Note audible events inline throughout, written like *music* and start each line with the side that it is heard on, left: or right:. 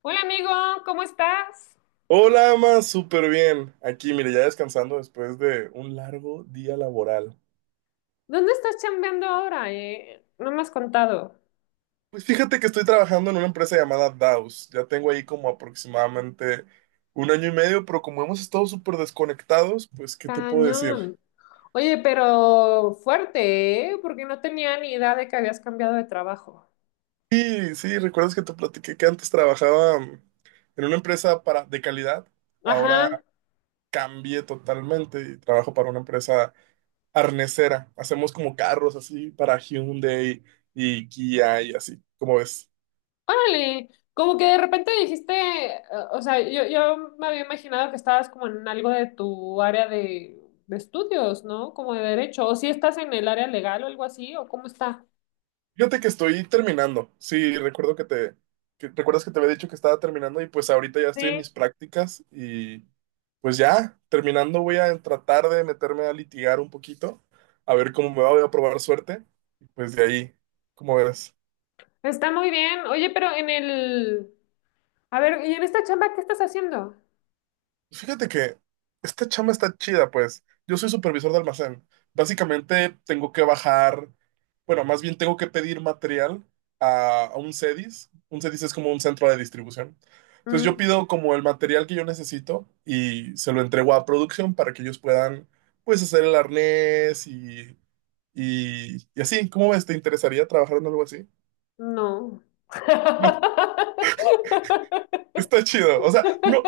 left: Hola amigo, ¿cómo estás?
right: Hola, Ama, súper bien. Aquí, mire, ya descansando después de un largo día laboral.
left: ¿Dónde estás chambeando ahora? ¿Eh? No me has contado.
right: Pues fíjate que estoy trabajando en una empresa llamada Daus. Ya tengo ahí como aproximadamente un año y medio, pero como hemos estado súper desconectados, pues, ¿qué te puedo decir?
left: Cañón. Oye, pero fuerte, ¿eh? Porque no tenía ni idea de que habías cambiado de trabajo.
right: Sí, sí, ¿recuerdas que te platiqué que antes trabajaba en una empresa para, de calidad? Ahora
left: Ajá.
right: cambié totalmente y trabajo para una empresa arnesera. Hacemos como carros así para Hyundai y Kia y así, como ves.
left: Órale. Como que de repente dijiste, eh, o sea, yo me había imaginado que estabas como en algo de tu área de estudios, ¿no? Como de derecho. O si estás en el área legal o algo así, o cómo está.
right: Fíjate que estoy terminando. Sí, recuerdo que te, recuerdas que te había dicho que estaba terminando y pues ahorita ya estoy en
left: Sí,
right: mis prácticas y pues ya terminando voy a tratar de meterme a litigar un poquito, a ver cómo me va, voy a probar suerte y pues de ahí, ¿cómo ves?
left: está muy bien. Oye, pero en el... A ver, ¿y en esta chamba qué estás haciendo?
right: Fíjate que esta chamba está chida, pues. Yo soy supervisor de almacén. Básicamente tengo que bajar, bueno, más bien tengo que pedir material a un CEDIS. Un CEDIS es como un centro de distribución. Entonces yo
left: Mm,
right: pido como el material que yo necesito y se lo entrego a producción para que ellos puedan, pues, hacer el arnés y, y así. ¿Cómo ves? ¿Te interesaría trabajar en algo así?
left: no.
right: No, *laughs*
left: *laughs*
right: está chido. O sea, no,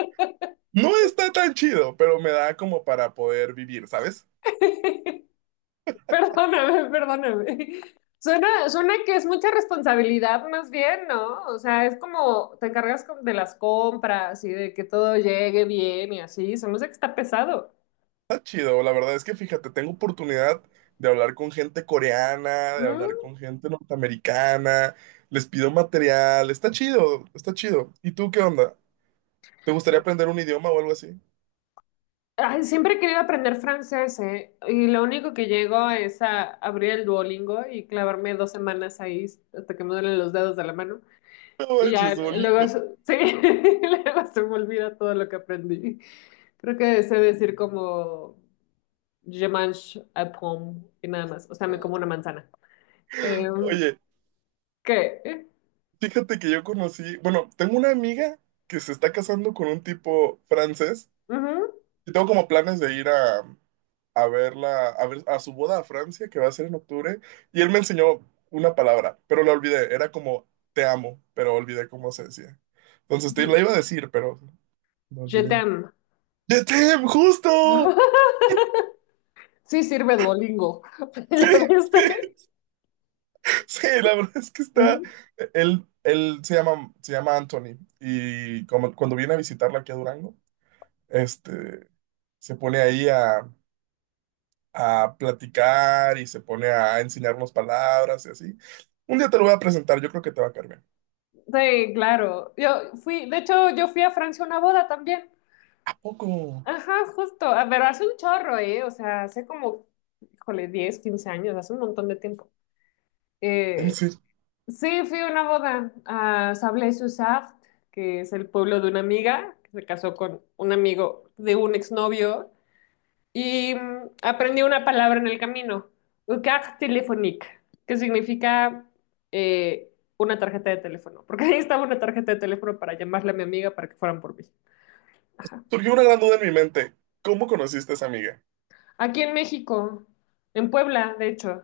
right: no está tan chido, pero me da como para poder vivir, ¿sabes?
left: Perdóname, perdóname. Suena, suena que es mucha responsabilidad más bien, ¿no? O sea, es como te encargas de las compras y de que todo llegue bien y así. Se me hace que está pesado.
right: Está chido, la verdad es que fíjate, tengo oportunidad de hablar con gente coreana, de
left: Mm.
right: hablar con gente norteamericana, les pido material, está chido, está chido. ¿Y tú qué onda? ¿Te gustaría aprender un idioma o algo así?
left: Ay, siempre he querido aprender francés, ¿eh? Y lo único que llego es a abrir el Duolingo y clavarme dos semanas ahí hasta que me duelen los dedos de la mano.
right: No
left: Y ya,
right: manches,
left: luego,
right: bonito.
left: sí, *laughs* luego se me olvida todo lo que aprendí. Creo que sé decir como je mange un pomme y nada más. O sea, me como una manzana. ¿Eh,
right: Oye,
left: qué?
right: fíjate que yo conocí, bueno, tengo una amiga que se está casando con un tipo francés.
left: Ujú.
right: Yo tengo como planes de ir a verla, a ver a su boda a Francia, que va a ser en octubre, y él me enseñó una palabra, pero la olvidé. Era como te amo, pero olvidé cómo se decía. Entonces te
left: Je,
right: la iba a decir, pero no
left: je
right: olvidé.
left: t'aime.
right: ¡Ya te amo! ¡Justo! *laughs*
left: *laughs* Sí, sirve Duolingo. *laughs* ¿Ya
right: Sí, sí,
left: viste?
right: sí, la verdad es que está.
left: Mm.
right: Él se llama Anthony, y como, cuando viene a visitarla aquí a Durango, este, se pone ahí a platicar y se pone a enseñarnos palabras y así. Un día te lo voy a presentar, yo creo que te va a caer bien.
left: Sí, claro. Yo fui, de hecho, yo fui a Francia a una boda también.
right: ¿A poco?
left: Ajá, justo. A ver, hace un chorro, ¿eh? O sea, hace como, híjole, 10 15 años, hace un montón de tiempo.
right: En
left: Eh,
right: serio.
left: Sí, fui a una boda a Sablé-sur-Sarthe, que es el pueblo de una amiga, que se casó con un amigo de un exnovio, y aprendí una palabra en el camino, carte téléphonique, que significa eh, una tarjeta de teléfono, porque ahí estaba una tarjeta de teléfono para llamarle a mi amiga para que fueran por mí. Ajá.
right: Surgió una gran duda en mi mente. ¿Cómo conociste a esa amiga?
left: Aquí en México, en Puebla, de hecho.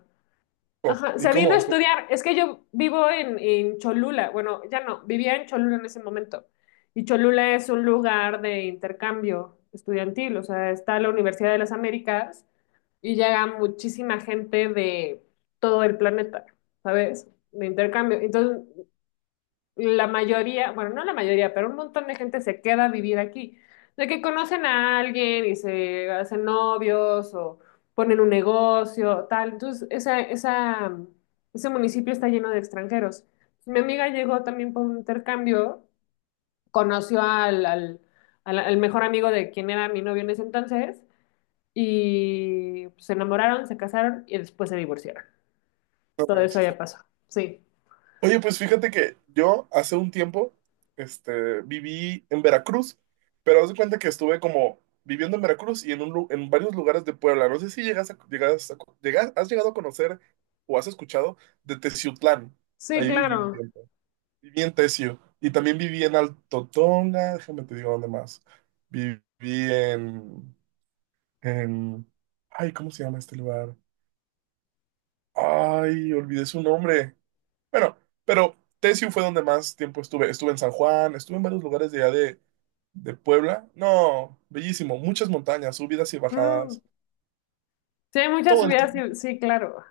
right: Oh,
left: Ajá,
right: ¿y
left: se vino
right: cómo?
left: a estudiar. Es que yo vivo en Cholula. Bueno, ya no, vivía en Cholula en ese momento. Y Cholula es un lugar de intercambio estudiantil. O sea, está la Universidad de las Américas y llega muchísima gente de todo el planeta, ¿sabes? De intercambio. Entonces, la mayoría, bueno, no la mayoría, pero un montón de gente se queda a vivir aquí. De que conocen a alguien y se hacen novios o ponen un negocio, tal. Entonces, ese municipio está lleno de extranjeros. Mi amiga llegó también por un intercambio, conoció al mejor amigo de quien era mi novio en ese entonces y se enamoraron, se casaron y después se divorciaron.
right: No
left: Todo eso
right: manches.
left: ya pasó. Sí.
right: Oye, pues fíjate que yo hace un tiempo viví en Veracruz, pero haz de cuenta que estuve como viviendo en Veracruz y en, un, en varios lugares de Puebla. No sé si has llegado a conocer o has escuchado de Teciutlán.
left: Sí,
right: Ahí viví un
left: claro.
right: tiempo. Viví en Tesio y también viví en Alto Tonga, déjame te digo dónde más. Viví en, en, ay, ¿cómo se llama este lugar? Ay, olvidé su nombre. Bueno, pero Tesio fue donde más tiempo estuve. Estuve en San Juan, estuve en varios lugares de allá de Puebla. No, bellísimo, muchas montañas, subidas y
left: Mm.
right: bajadas,
left: Sí, hay muchas
right: todo el
left: subidas, sí,
right: tiempo.
left: sí, claro.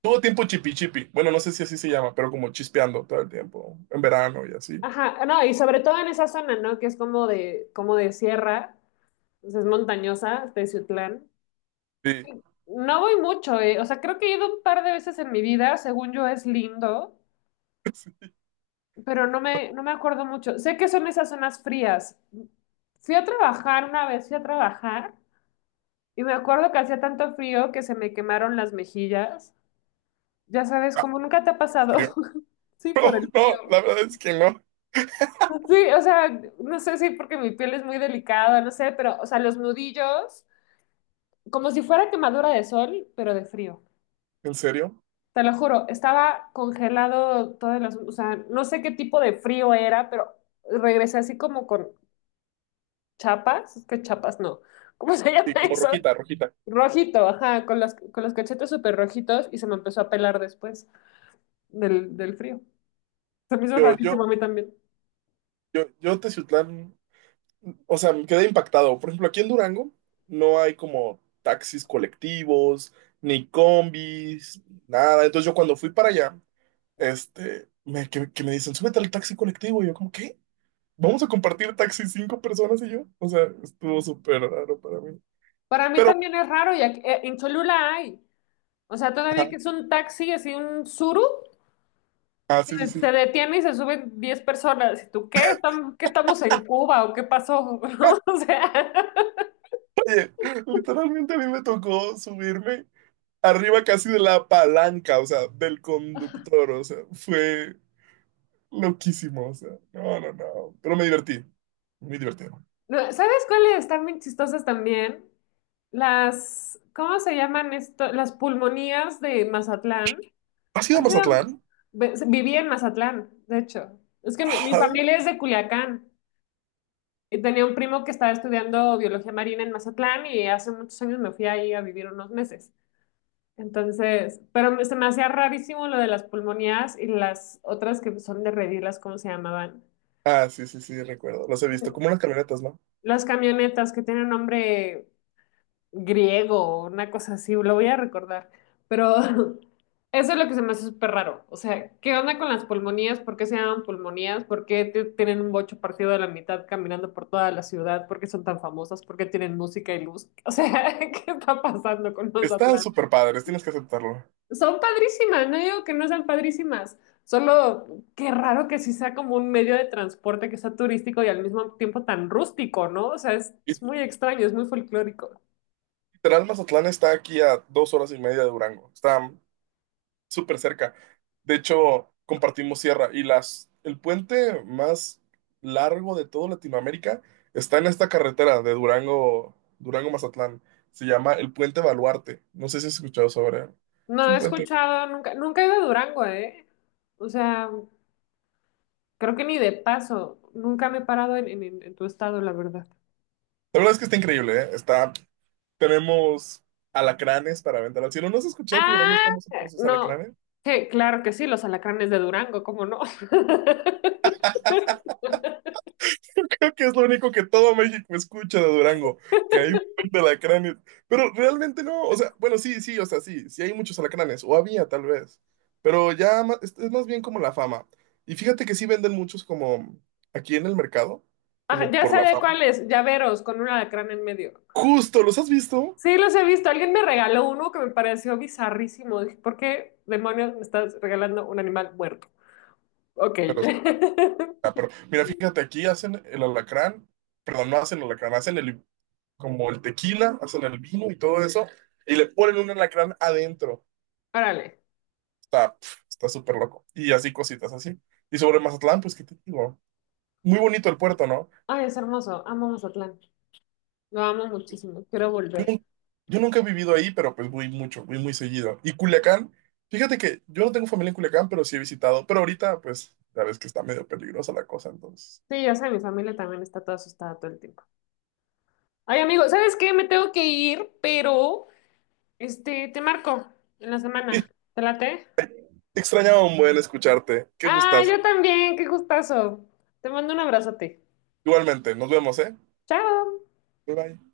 right: Todo el tiempo chipi chipi. Bueno, no sé si así se llama, pero como chispeando todo el tiempo, en verano y así.
left: Ajá, no, y sobre todo en esa zona, ¿no? Que es como de sierra, pues es montañosa, Teciutlán.
right: Sí.
left: No voy mucho, eh. O sea, creo que he ido un par de veces en mi vida, según yo es lindo,
right: *laughs* Sí.
left: pero no me, no me acuerdo mucho. Sé que son esas zonas frías. Fui a trabajar una vez, fui a trabajar, y me acuerdo que hacía tanto frío que se me quemaron las mejillas. Ya sabes,
right: Ah,
left: como nunca te ha pasado.
right: frío. *laughs*
left: *laughs* Sí, por
right: No,
left: el
right: no,
left: frío.
right: la verdad es que no.
left: Sí, o sea, no sé si porque mi piel es muy delicada, no sé, pero, o sea, los nudillos, como si fuera quemadura de sol, pero de frío.
right: ¿En serio?
left: Te lo juro, estaba congelado todas las, o sea, no sé qué tipo de frío era, pero regresé así como con chapas, es que chapas no, *laughs* ¿cómo se llama
right: Sí, como
left: eso?
right: rojita, rojita.
left: Rojito, ajá, con los cachetes súper rojitos y se me empezó a pelar después del, del frío. Se me hizo
right: Yo, yo,
left: rarísimo a mí también.
right: yo Teciutlán, o sea, me quedé impactado. Por ejemplo, aquí en Durango no hay como taxis colectivos, ni combis, nada. Entonces yo cuando fui para allá, me, que me dicen, súbete al taxi colectivo. Y yo como, ¿qué? ¿Vamos a compartir taxi cinco personas y yo? O sea, estuvo súper raro para mí.
left: Para mí
right: Pero,
left: también es raro y en Cholula hay. O sea, todavía
right: ajá,
left: que es un taxi, así un suru,
right: ah,
left: que
right: sí, sí, sí.
left: se detiene y se suben 10 personas. ¿Y tú qué? ¿Estamos, qué estamos en Cuba o qué pasó? *laughs* ¿No? O sea,
right: Oye, literalmente a mí me tocó subirme arriba casi de la palanca, o sea, del conductor, o sea, fue loquísimo, o sea, no, no, no, pero me divertí, muy divertido.
left: no, ¿sabes cuáles están bien chistosas también? Las, ¿cómo se llaman esto? Las pulmonías de Mazatlán.
right: ¿Has ido a
left: Han
right: Mazatlán?
left: sido- viví en Mazatlán, de hecho. Es que mi
right: Ajá.
left: familia es de Culiacán y tenía un primo que estaba estudiando biología marina en Mazatlán y hace muchos años me fui ahí a vivir unos meses. Entonces, pero se me hacía rarísimo lo de las pulmonías y las otras que son de redilas, ¿cómo se llamaban?
right: Ah, sí, sí, sí, recuerdo, los he visto, como unas camionetas, ¿no?
left: Las camionetas que tienen nombre griego, una cosa así, lo voy a recordar. Pero *laughs* eso es lo que se me hace súper raro. O sea, ¿qué onda con las pulmonías? ¿Por qué se llaman pulmonías? ¿Por qué tienen un bocho partido de la mitad caminando por toda la ciudad? ¿Por qué son tan famosas? ¿Por qué tienen música y luz? O sea, *laughs* ¿qué está pasando con los...
right: Están súper padres, tienes que aceptarlo.
left: Son padrísimas, no digo que no sean padrísimas, solo qué raro que sí sea como un medio de transporte que sea turístico y al mismo tiempo tan rústico, ¿no? O sea,
right: Y
left: es muy extraño, es muy folclórico.
right: literal, Mazatlán está aquí a dos horas y media de Durango, está súper cerca. De hecho, compartimos sierra y las, el puente más largo de toda Latinoamérica está en esta carretera de Durango, Durango-Mazatlán. Se llama el Puente Baluarte. No sé si has escuchado sobre él. Es
left: No
right: un
left: he
right: puente.
left: escuchado, nunca, nunca he ido a Durango, ¿eh? O sea, creo que ni de paso, nunca me he parado en tu estado, la verdad.
right: La verdad es que está increíble, ¿eh? Está, tenemos alacranes para aventar al cielo. ¿No has escuchado que Durango es
left: Ah,
right: famoso por sus
left: no,
right: alacranes?
left: que claro que sí, los alacranes de Durango, ¿cómo no? *laughs*
right: *laughs* Creo que es lo único que todo México escucha de Durango, que hay un buen de alacranes. Pero realmente no, o sea, bueno, sí, sí, o sea, sí, sí hay muchos alacranes, o había tal vez, pero ya es más bien como la fama. Y fíjate que sí venden muchos como aquí en el mercado,
left: Ah,
right: como
left: ya
right: por
left: sé
right: la
left: de
right: fama.
left: cuáles, llaveros con un alacrán en medio.
right: Justo, ¿los has visto?
left: Sí, los he visto. Alguien me regaló uno que me pareció bizarrísimo. Dije, ¿por qué demonios me estás regalando un animal muerto? Ok.
right: Pero, ah,
left: *laughs*
right: pero mira, fíjate, aquí hacen el alacrán, perdón, no hacen el alacrán, hacen el, como el tequila, hacen el vino y todo eso, y le ponen un alacrán adentro.
left: Órale.
right: Está, pf, está súper loco. Y así cositas así. Y sobre Mazatlán, pues, ¿qué te digo? Muy bonito el puerto, ¿no?
left: Ay, es hermoso. Amo Mazatlán. Lo amo muchísimo. Quiero
right: Yo,
left: volver.
right: nun- yo nunca he vivido ahí, pero pues voy mucho, voy muy seguido. Y Culiacán, fíjate que yo no tengo familia en Culiacán, pero sí he visitado. Pero ahorita, pues, ya ves que está medio peligrosa la cosa, entonces.
left: Sí, ya sé, mi familia también está toda asustada todo el tiempo. Ay, amigo, ¿sabes qué? Me tengo que ir, pero este, te marco en la semana.
right: *laughs*
left: ¿Te late?
right: Y te extrañaba un buen escucharte. Qué
left: Ah,
right: gustas.
left: yo también. Qué gustazo. Te mando un abrazote.
right: Igualmente, nos vemos, ¿eh?
left: Chao.
right: Bye bye.